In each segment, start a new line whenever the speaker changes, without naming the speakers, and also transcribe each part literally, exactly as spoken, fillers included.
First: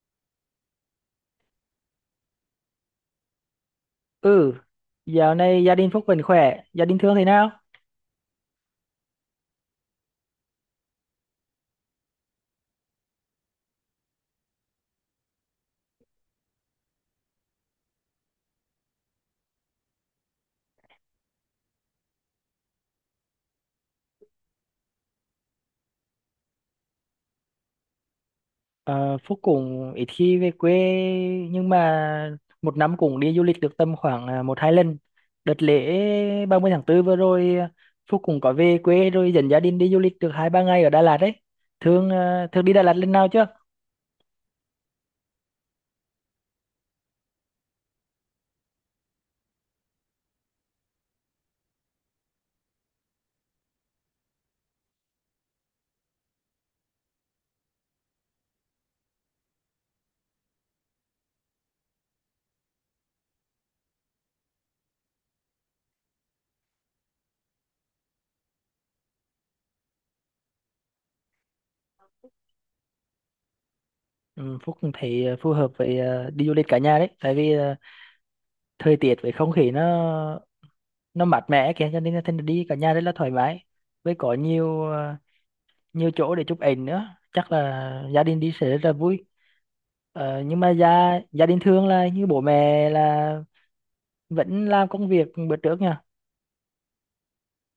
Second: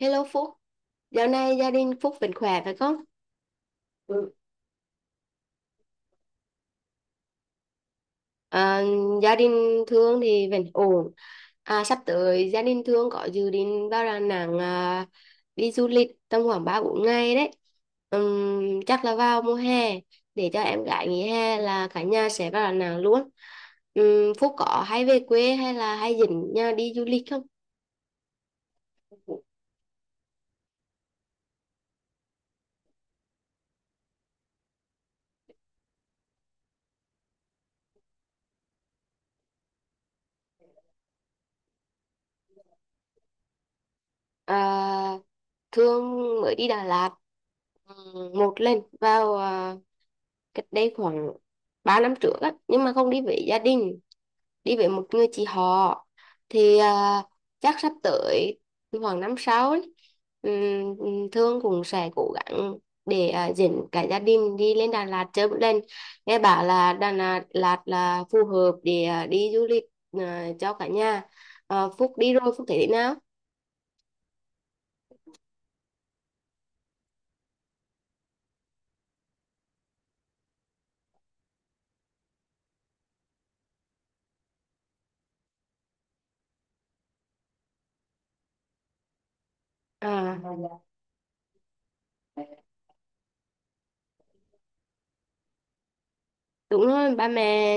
Hello Phúc, dạo này gia đình Phúc vẫn khỏe phải không? Ừ.
Ừ, dạo này gia đình Phúc vẫn khỏe, gia đình Thương thế nào?
À, Gia đình Thương thì vẫn ổn. À, sắp tới gia đình Thương có dự định vào Đà Nẵng, à, đi du lịch tầm khoảng ba bốn ngày đấy. Ừm, chắc là vào mùa hè để cho em gái nghỉ hè là cả nhà sẽ vào Đà Nẵng luôn. Ừm, Phúc có hay về quê hay là hay dẫn nhà đi du lịch không?
Ờ, Phúc cũng ít khi về quê nhưng mà một năm cũng đi du lịch được tầm khoảng à, một hai lần. Đợt lễ ba mươi tháng tư vừa rồi, à, Phúc cũng có về quê rồi dẫn gia đình đi du lịch được hai ba ngày ở Đà Lạt đấy. Thương à, Thương đi Đà Lạt lần nào chưa?
À, Thương mới đi Đà Lạt ừm, một lần vào, à, cách đây khoảng ba năm trước á, nhưng mà không đi với gia đình, đi với một người chị họ thì, à, chắc sắp tới khoảng năm sau ấy, ừm, Thương cũng sẽ cố gắng để, à, dẫn cả gia đình đi lên Đà Lạt chơi một lần. Nghe bảo là Đà Lạt, Lạt là phù hợp để, à, đi du lịch, à, cho cả nhà. À, Phúc đi rồi Phúc thấy thế nào?
Ừ, Phúc cũng thấy à, phù hợp với à, đi du lịch cả nhà đấy, tại vì à, thời tiết với không khí nó nó mát mẻ kìa cho nên là thành ra đi cả nhà rất là thoải mái. Với có nhiều nhiều chỗ để chụp ảnh nữa, chắc là gia đình đi sẽ rất là vui.
à
Ờ, nhưng mà gia gia đình thường là như bố mẹ là vẫn làm công việc bữa trước nha.
Đúng rồi, ba mẹ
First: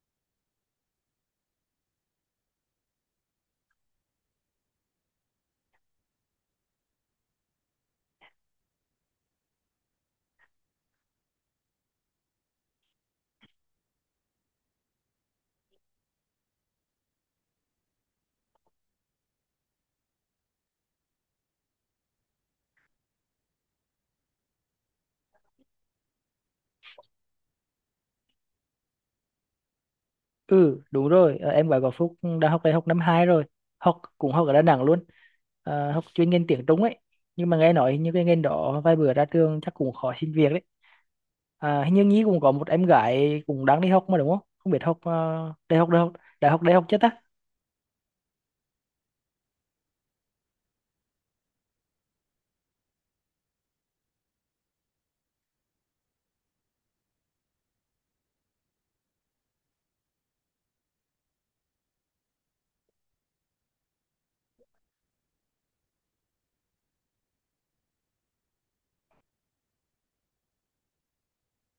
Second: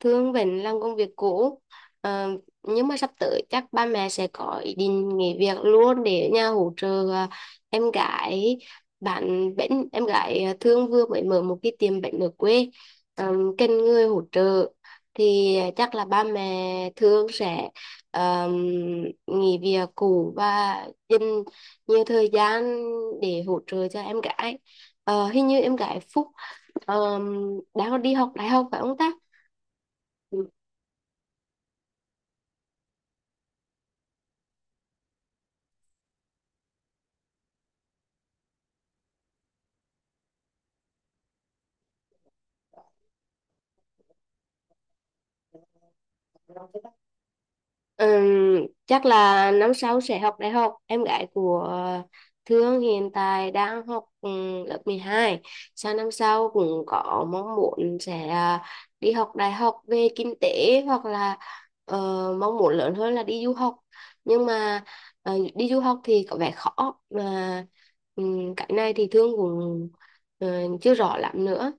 thương vẫn làm công việc cũ. Ờ, nhưng mà sắp tới chắc ba mẹ sẽ có ý định nghỉ việc luôn để ở nhà hỗ trợ, à, em gái, bạn bánh em gái, à, thương vừa mới mở một cái tiệm bánh ở quê. Ờ, cần người hỗ trợ thì chắc là ba mẹ thương sẽ, ờ, nghỉ việc cũ và dành nhiều thời gian để hỗ trợ cho em gái. Ờ, hình như em gái Phúc, Ờ, đang đi học đại học phải không ta? Ừ.
Ừ, đúng rồi. ờ, em gái của Phúc đã học đại học năm hai rồi, học cũng học ở Đà Nẵng luôn. Ờ, học chuyên ngành tiếng Trung ấy, nhưng mà nghe nói như cái ngành đó vài bữa ra trường chắc cũng khó xin việc đấy. À, hình như Nhi cũng có một em gái cũng đang đi học mà đúng không? Không biết học ờ, đại học đại học đại học đại học chưa ta?
Ừm, chắc là năm sau sẽ học đại học. Em gái của Thương hiện tại đang học ừm, lớp mười hai. Sang năm sau cũng có mong muốn sẽ, à, đi học đại học về kinh tế hoặc là, ờ, mong muốn lớn hơn là đi du học. Nhưng mà, ờ, đi du học thì có vẻ khó. Mà ừm, cái này thì Thương cũng, ờ, chưa rõ lắm nữa.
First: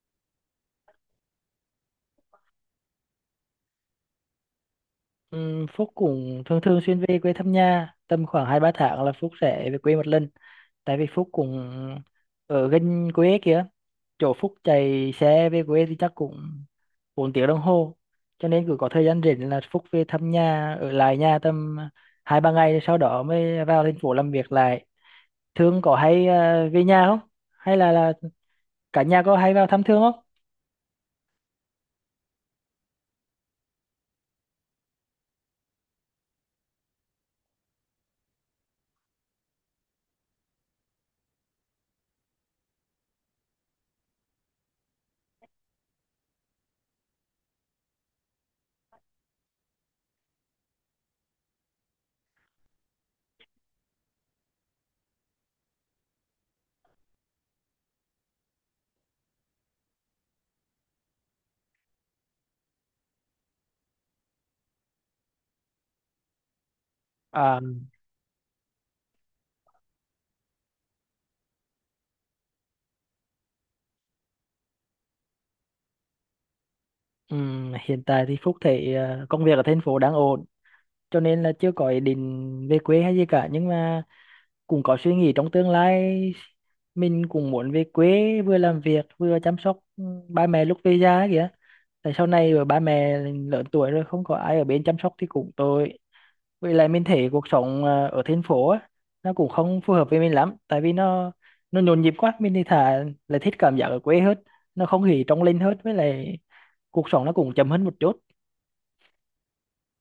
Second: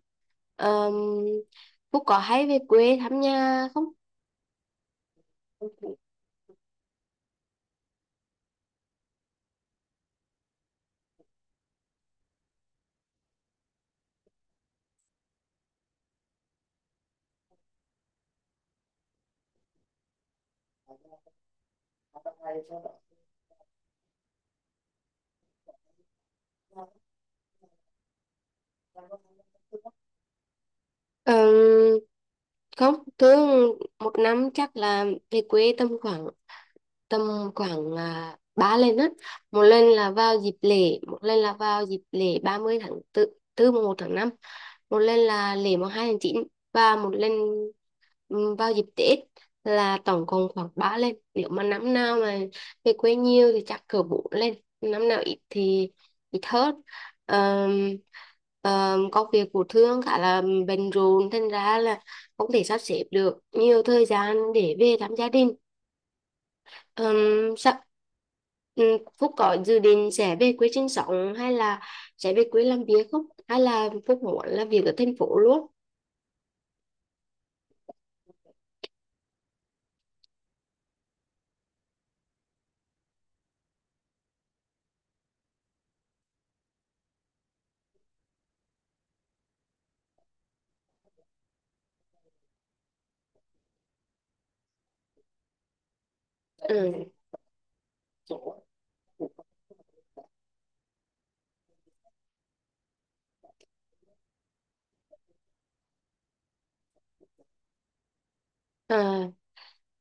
Um, Phúc có hay về quê thăm nhà không?
Ừm, Phúc cũng thường thường xuyên về quê thăm nhà, tầm khoảng hai ba tháng là Phúc sẽ về quê một lần. Tại vì Phúc cũng ở gần quê kia, chỗ Phúc chạy xe về quê thì chắc cũng bốn tiếng đồng hồ, cho nên cứ có thời gian rảnh là Phúc về thăm nhà, ở lại nhà tầm hai ba ngày sau đó mới vào thành phố làm việc lại. Thương có hay ờ, về nhà không, hay là là cả nhà có hay vào thăm Thương không?
Ờm, Không, thường một năm chắc là về quê tầm khoảng tầm khoảng à, ba lần á. Một lần là vào dịp lễ, một lần là vào dịp lễ ba mươi tháng 4, tư mùng một tháng năm. Một lần là lễ mùng hai tháng chín và một lần ừm, vào dịp Tết. Là tổng cộng khoảng ba lần. Nếu mà năm nào mà về quê nhiều thì chắc cỡ bốn lần, năm nào ít thì ít hơn. Ờm, ờm, Công việc của Thương khá là bận rộn thành ra là không thể sắp xếp được nhiều thời gian để về thăm gia đình. Ừm,
à,
sao ừm, Phúc có dự định sẽ về quê sinh sống hay là sẽ về quê làm việc không, hay là Phúc muốn làm việc ở thành phố luôn?
ừm, hiện tại thì Phúc thấy ờ, công việc ở thành phố đang ổn, cho nên là chưa có ý định về quê hay gì cả, nhưng mà cũng có suy nghĩ trong tương lai mình cũng muốn về quê vừa làm việc vừa chăm sóc ừ, ba mẹ lúc về già ấy kìa. Tại sau này rồi ba mẹ lớn tuổi rồi không có ai ở bên chăm sóc thì cũng tội. Với lại mình thấy cuộc sống à, ở thành phố á, nó cũng không phù hợp với mình lắm, tại vì nó nó nhộn nhịp quá. Mình thì thà là thích cảm giác ở quê hết, nó không khí trong lành hết, với lại cuộc sống nó cũng chậm hơn một chút.
Ừ.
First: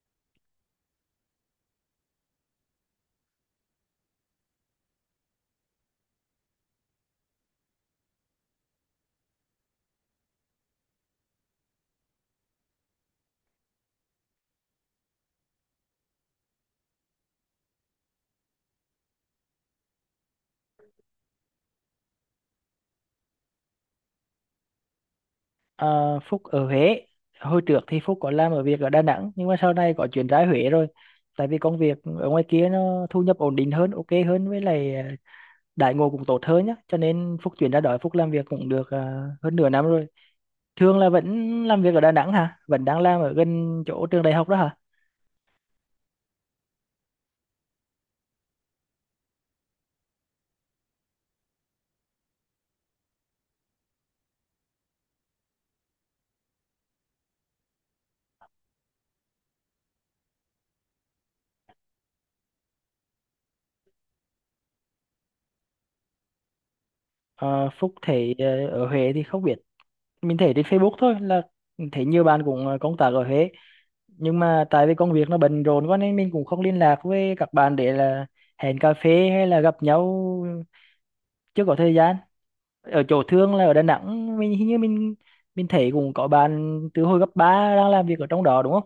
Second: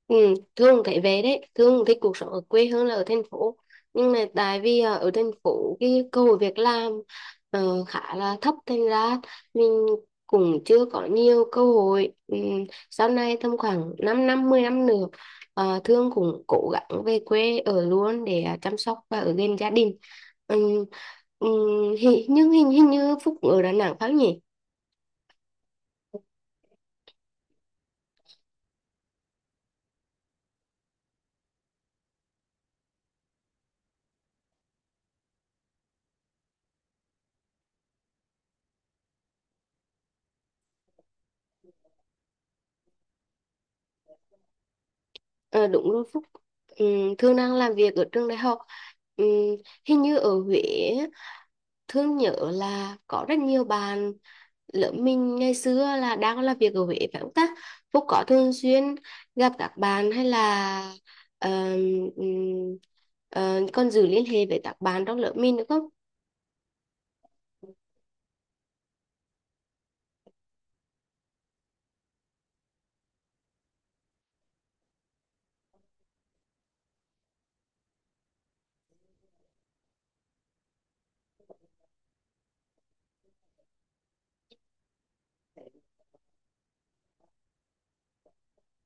Ừ, Thương thấy về đấy, Thương thích cuộc sống ở quê hơn là ở thành phố. Nhưng mà tại vì, à, ở thành phố cái cơ hội việc làm, ờ, khá là thấp thành ra mình cũng chưa có nhiều cơ hội. Ừ, sau này tầm khoảng 5 năm, mười năm nữa, ờ, Thương cũng cố gắng về quê ở luôn để, à, chăm sóc và ở gần gia đình. Ừ, ừ, hi- nhưng hình, hình như Phúc ở Đà Nẵng phải không nhỉ?
Ờ, Phúc ở Huế. Hồi trước thì Phúc có làm ở việc ở Đà Nẵng, nhưng mà sau này có chuyển ra Huế rồi, tại vì công việc ở ngoài kia nó thu nhập ổn định hơn, ok hơn, với lại ờ, đãi ngộ cũng tốt hơn nhá, cho nên Phúc chuyển ra đó. Phúc làm việc cũng được ờ, hơn nửa năm rồi. Thường là vẫn làm việc ở Đà Nẵng hả, vẫn đang làm ở gần chỗ trường đại học đó hả?
Ờ, đúng rồi Phúc. Ừm, Thương đang làm việc ở trường đại học. Ừm, Hình như ở Huế á, Thương nhớ là có rất nhiều bạn lớp mình ngày xưa là đang làm việc ở Huế phải không ta? Phúc có thường xuyên gặp các bạn hay là ờm, ừm, ờ, còn giữ liên hệ với các bạn trong lớp mình nữa không?
Ờ, Phúc thấy ờ, ở Huế thì không biết, mình thấy trên Facebook thôi, là thấy nhiều bạn cũng ờ, công tác ở Huế, nhưng mà tại vì công việc nó bận rộn quá nên mình cũng không liên lạc với các bạn để là hẹn cà phê hay là gặp nhau, chưa có thời gian. Ở chỗ Thương là ở Đà Nẵng, mình hình như mình mình thấy cũng có bạn từ hồi cấp ba đang làm việc ở trong đó đúng không?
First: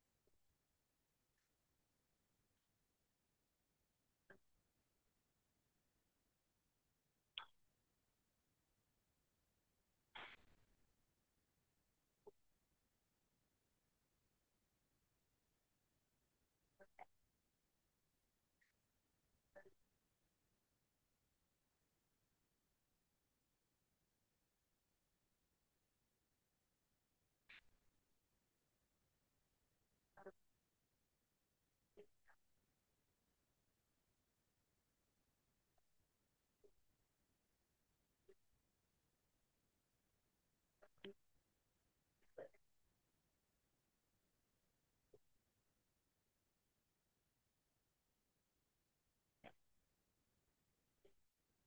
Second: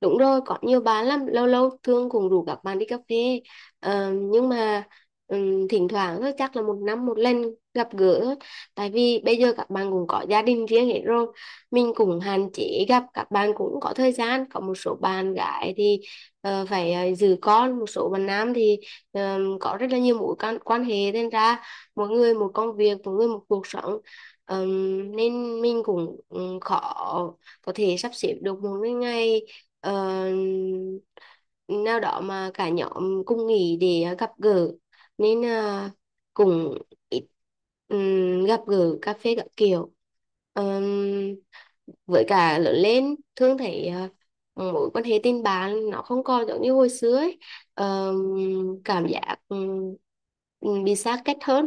Đúng rồi, có nhiều bạn lắm, lâu lâu Thương cũng rủ các bạn đi cà phê. Ờ, nhưng mà ừm, thỉnh thoảng thôi, chắc là một năm một lần gặp gỡ thôi. Tại vì bây giờ các bạn cũng có gia đình riêng hết rồi. Mình cũng hạn chế gặp, các bạn cũng có thời gian. Có một số bạn gái thì, ờ, phải ờ, giữ con, một số bạn nam thì ờm, có rất là nhiều mối quan, quan hệ. Nên ra mỗi người một công việc, mỗi người một cuộc sống. Ờm, nên mình cũng ừ, khó có thể sắp xếp được một cái ngày ờ, nào đó mà cả nhóm cùng nghỉ để, ờ, gặp gỡ nên, ờ, cũng ít ừm, gặp gỡ cà phê các kiểu. Ờm, với cả lớn lên thương thấy, à, mối quan hệ tình bạn nó không còn giống như hồi xưa ấy. Ờm, Cảm giác ừm, ừm, bị xa cách hơn,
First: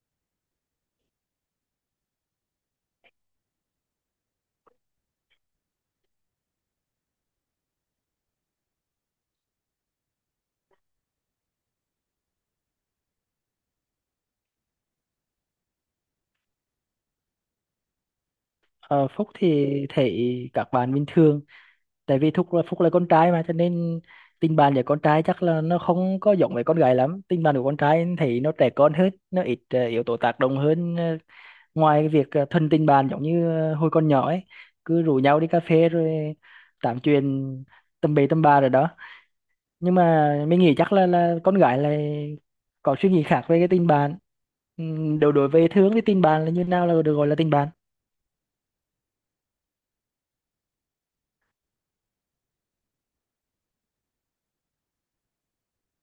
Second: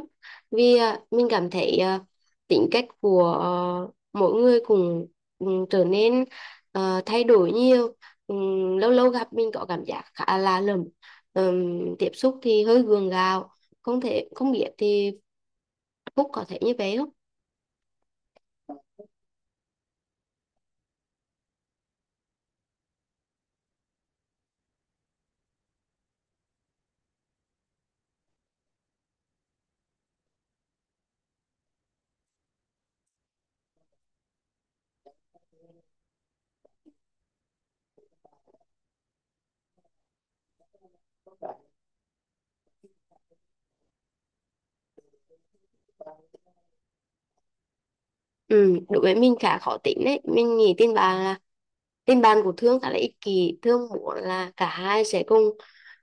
vì, à, mình cảm thấy, à, tính cách của, ờ, mỗi người cũng ừm, trở nên, ờ, thay đổi nhiều. Ừm, lâu lâu gặp mình có cảm giác khá là lầm. Ừm, tiếp xúc thì hơi gượng gạo. Không thể không biết thì Phúc có thể như vậy không?
Ờ, Phúc thì thấy các bạn bình thường, tại vì Phúc là Phúc là con trai mà, cho nên tình bạn với con trai chắc là nó không có giống với con gái lắm. Tình bạn của con trai thấy nó trẻ con hơn, nó ít ờ, yếu tố tác động hơn, ờ, ngoài cái việc ờ, thân tình bạn giống như ờ, hồi còn nhỏ ấy, cứ rủ nhau đi cà phê rồi tám chuyện tầm bậy tầm bạ rồi đó. Nhưng mà mình nghĩ chắc là là con gái là có suy nghĩ khác về cái tình bạn. Ừm, đối đối với Thương thì tình bạn là như nào là được gọi là tình bạn?
Ừ, đối với mình khá khó tính đấy. Mình nghĩ tin bạn là, tin bạn của Thương khá là ích kỷ. Thương muốn là cả hai sẽ cùng,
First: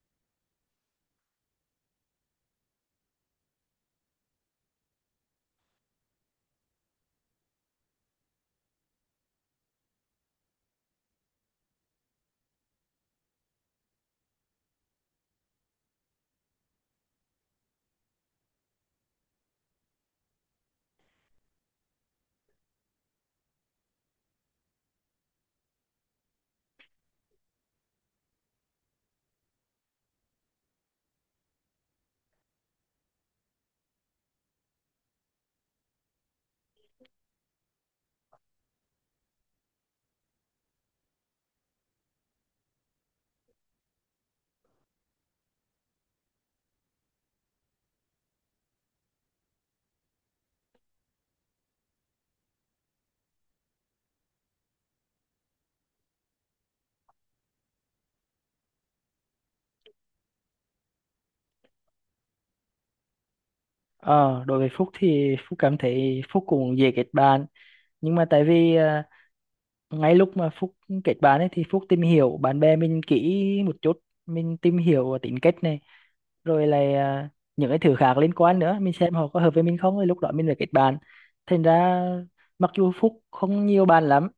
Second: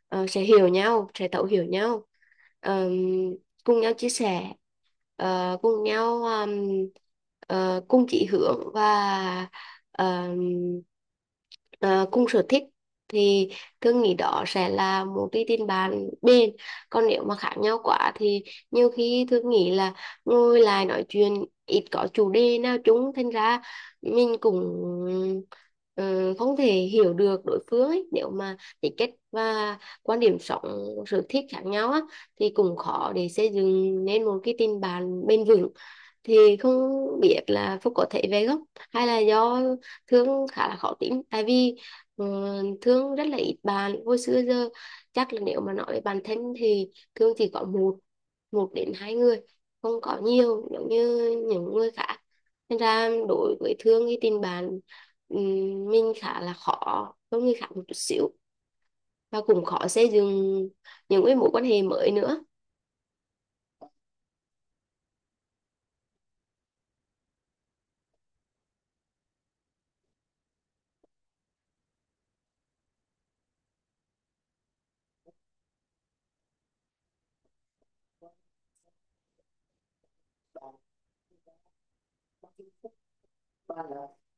ờ, sẽ hiểu nhau, sẽ thấu hiểu nhau, Ờm, cùng nhau chia sẻ, ờ, cùng nhau ờm, ờ, cùng chỉ hướng và, ờm, ờ, cùng sở thích thì Thương nghĩ đó sẽ là một cái tin bạn bền. Còn nếu mà khác nhau quá thì nhiều khi Thương nghĩ là ngồi lại nói chuyện ít có chủ đề nào chung thành ra mình cũng, ờ, không thể hiểu được đối phương ấy. Nếu mà tính cách và quan điểm sống sở thích khác nhau á, thì cũng khó để xây dựng nên một cái tình bạn bền vững. Thì không biết là Phúc có thể về gốc hay là do Thương khá là khó tính, tại vì, ờ, Thương rất là ít bạn hồi xưa giờ, chắc là nếu mà nói về bản thân thì Thương chỉ có một một đến hai người, không có nhiều giống như những người khác. Nên ra đối với Thương thì tình bạn ừm, mình khá là khó hơn người khác một chút xíu và cũng khó xây dựng những cái mối quan hệ mới nữa.
Ờ đối với Phúc thì Phúc cảm thấy Phúc cũng dễ kết bạn, nhưng mà tại vì ờ, ngay lúc mà Phúc kết bạn ấy thì Phúc tìm hiểu bạn bè mình kỹ một chút, mình tìm hiểu tính cách này rồi là à, những cái thứ khác liên quan nữa, mình xem họ có hợp với mình không rồi lúc đó mình phải kết bạn. Thành ra mặc dù Phúc không nhiều bạn lắm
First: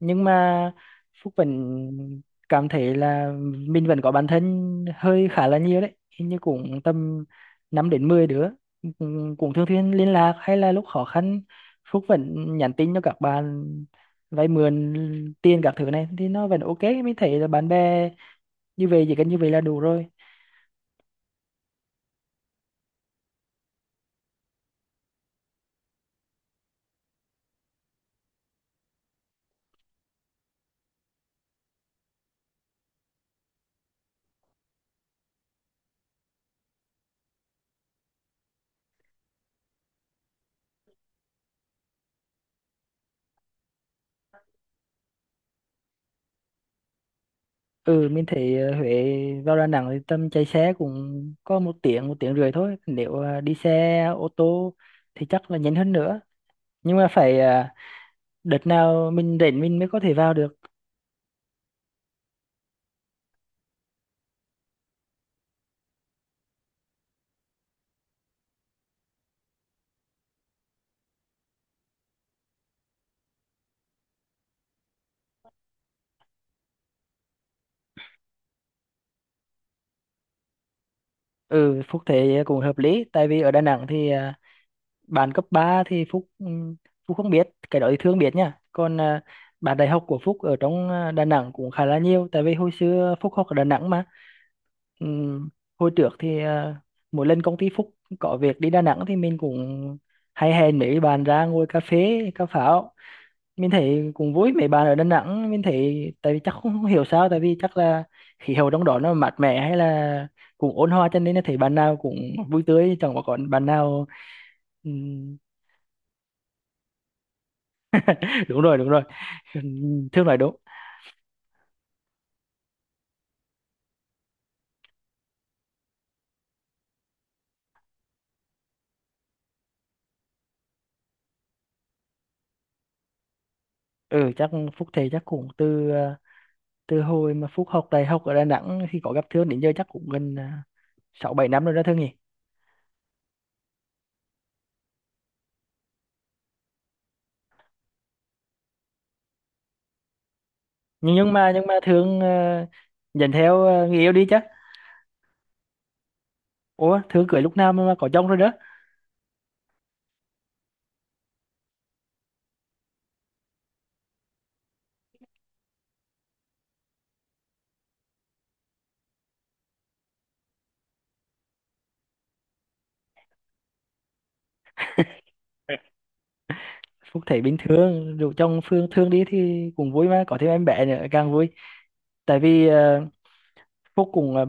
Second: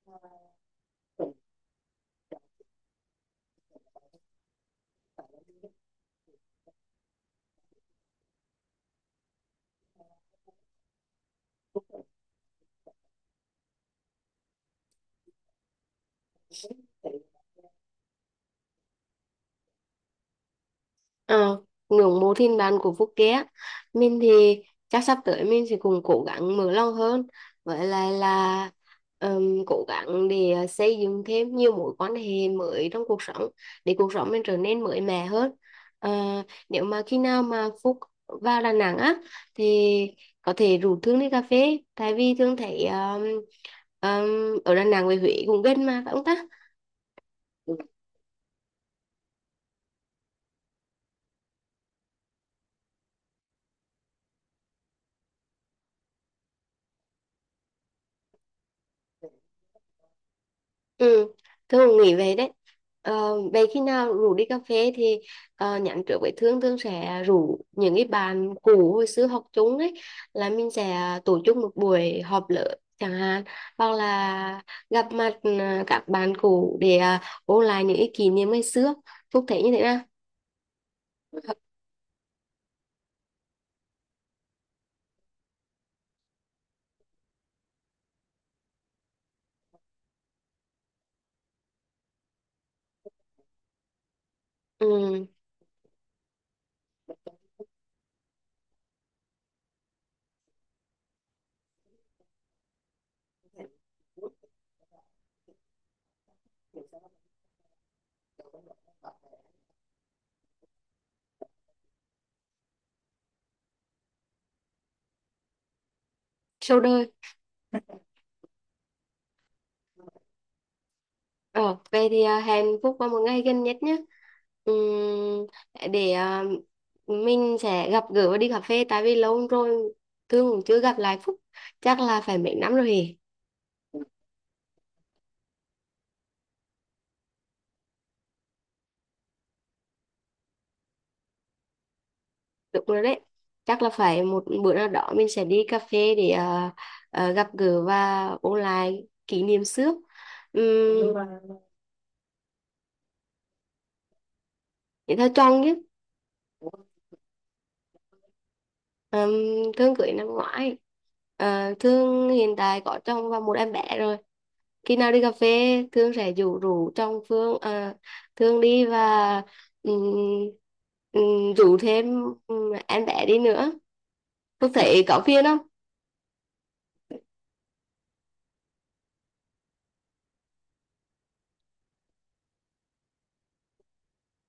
nhưng mà Phúc vẫn cảm thấy là mình vẫn có bạn thân hơi khá là nhiều đấy, hình như cũng tầm năm đến mười đứa, cũng cũng thường xuyên liên lạc hay là lúc khó khăn Phúc vẫn nhắn tin cho các bạn vay mượn tiền các thứ này thì nó vẫn ok. Mình thấy là bạn bè như vậy, chỉ cần như vậy là đủ rồi.
Ờ, ngưỡng mộ thiên đàng của Phúc Ké, mình thì chắc sắp tới mình sẽ cùng cố gắng mở lòng hơn, với lại là ừm, cố gắng để, ờ, xây dựng thêm nhiều mối quan hệ mới trong cuộc sống để cuộc sống mình trở nên mới mẻ hơn. Ờ, nếu mà khi nào mà Phúc vào Đà Nẵng á thì có thể rủ Thương đi cà phê, tại vì Thương thấy ừm, ừm, ở Đà Nẵng với Huế cũng gần mà, phải không ta?
Ừ, mình thấy ờ, Huế vào Đà Nẵng thì tầm chạy xe cũng có một tiếng một tiếng rưỡi thôi, nếu ờ, đi xe ô tô thì chắc là nhanh hơn nữa. Nhưng mà phải ờ, đợt nào mình rảnh mình mới có thể vào được.
Ừ, Thương cũng nghĩ vậy đấy. Ờ, vậy khi nào rủ đi cà phê thì, ờ, nhắn trước với Thương, Thương sẽ rủ những cái bạn cũ hồi xưa học chung ấy, là mình sẽ tổ chức một buổi họp lớp chẳng hạn, hoặc là gặp mặt, à, các bạn cũ để, à, ôn lại những cái kỷ niệm ngày xưa. Phúc thấy như thế nào?
Ừ, Phúc thấy cũng hợp lý, tại vì ở Đà Nẵng thì à, bạn cấp ba thì Phúc ừm, Phúc không biết, cái đó thì Thương biết nha. Còn à, bạn đại học của Phúc ở trong à, Đà Nẵng cũng khá là nhiều, tại vì hồi xưa Phúc học ở Đà Nẵng mà.
Ừ,
Ừm, Hồi trước thì à, mỗi lần công ty Phúc có việc đi Đà Nẵng thì mình cũng hay hẹn mấy bạn ra ngồi cà phê cà pháo, mình thấy cũng vui. Mấy bạn ở Đà Nẵng, mình thấy tại vì chắc không, không hiểu sao, tại vì chắc là khí hậu trong đó nó mát mẻ hay là cũng ôn hòa cho nên là thấy bạn nào cũng vui tươi, chẳng có còn bạn nào ừm,
sau đây.
đúng rồi, đúng rồi Thương nói đúng.
Ờ, vậy thì, à, hẹn Phúc vào một ngày gần nhất nhé. Ừm, để, à, mình sẽ gặp gỡ và đi cà phê, tại vì lâu rồi Thương cũng chưa gặp lại Phúc. Chắc là phải mấy năm rồi hề.
Ừ, chắc Phúc thầy chắc cũng từ ờ, từ hồi mà Phúc học đại học ở Đà Nẵng thì có gặp Thương đến giờ chắc cũng gần ờ, sáu bảy năm rồi đó Thương nhỉ?
Đúng rồi đấy. Chắc là phải một bữa nào đó mình sẽ đi cà phê để, à, à, gặp gỡ và ôn lại kỷ niệm xưa. Uhm,
Nhưng nhưng mà nhưng mà Thương ờ, nhận theo ờ, người yêu đi chứ.
Thế thôi chọn nhé.
Ủa, Thương cưới lúc nào mà mà có chồng rồi đó?
Ừm, Thương cưới năm ngoái. Ờ, Thương hiện tại có chồng và một em bé rồi. Khi nào đi cà phê Thương sẽ rủ rủ trong Phương, à, Thương đi, và ừm, ừm, rủ thêm ừm, em bé đi nữa. Phương thấy có phiền không?
Phúc thấy bình thường, dù chồng Phương Thương đi thì cũng vui mà có thêm em bé nữa càng vui. Tại vì ờ, Phúc cũng ờ,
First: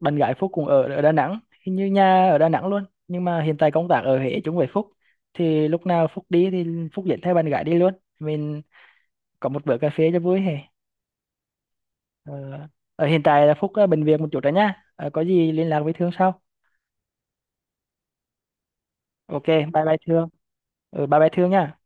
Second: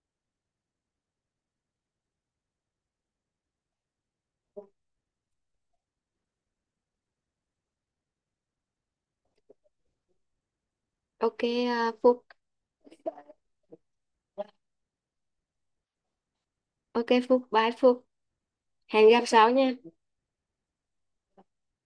bạn gái Phúc cũng ở ở Đà Nẵng, hình như nhà ở Đà Nẵng luôn nhưng mà hiện tại công tác ở Huế chung với Phúc, thì lúc nào Phúc đi thì Phúc dẫn theo bạn gái đi luôn, mình có một bữa cà phê cho vui hè.
OK, à, Phúc.
ờ, Ở hiện tại là Phúc ờ, bệnh viện một chút rồi nhá. Ờ, có gì liên lạc với Thương sau.
OK Phúc, bye Phúc, hẹn gặp
Ok,
sau nha.
bye bye Thương. Ừ, bye bye Thương nha.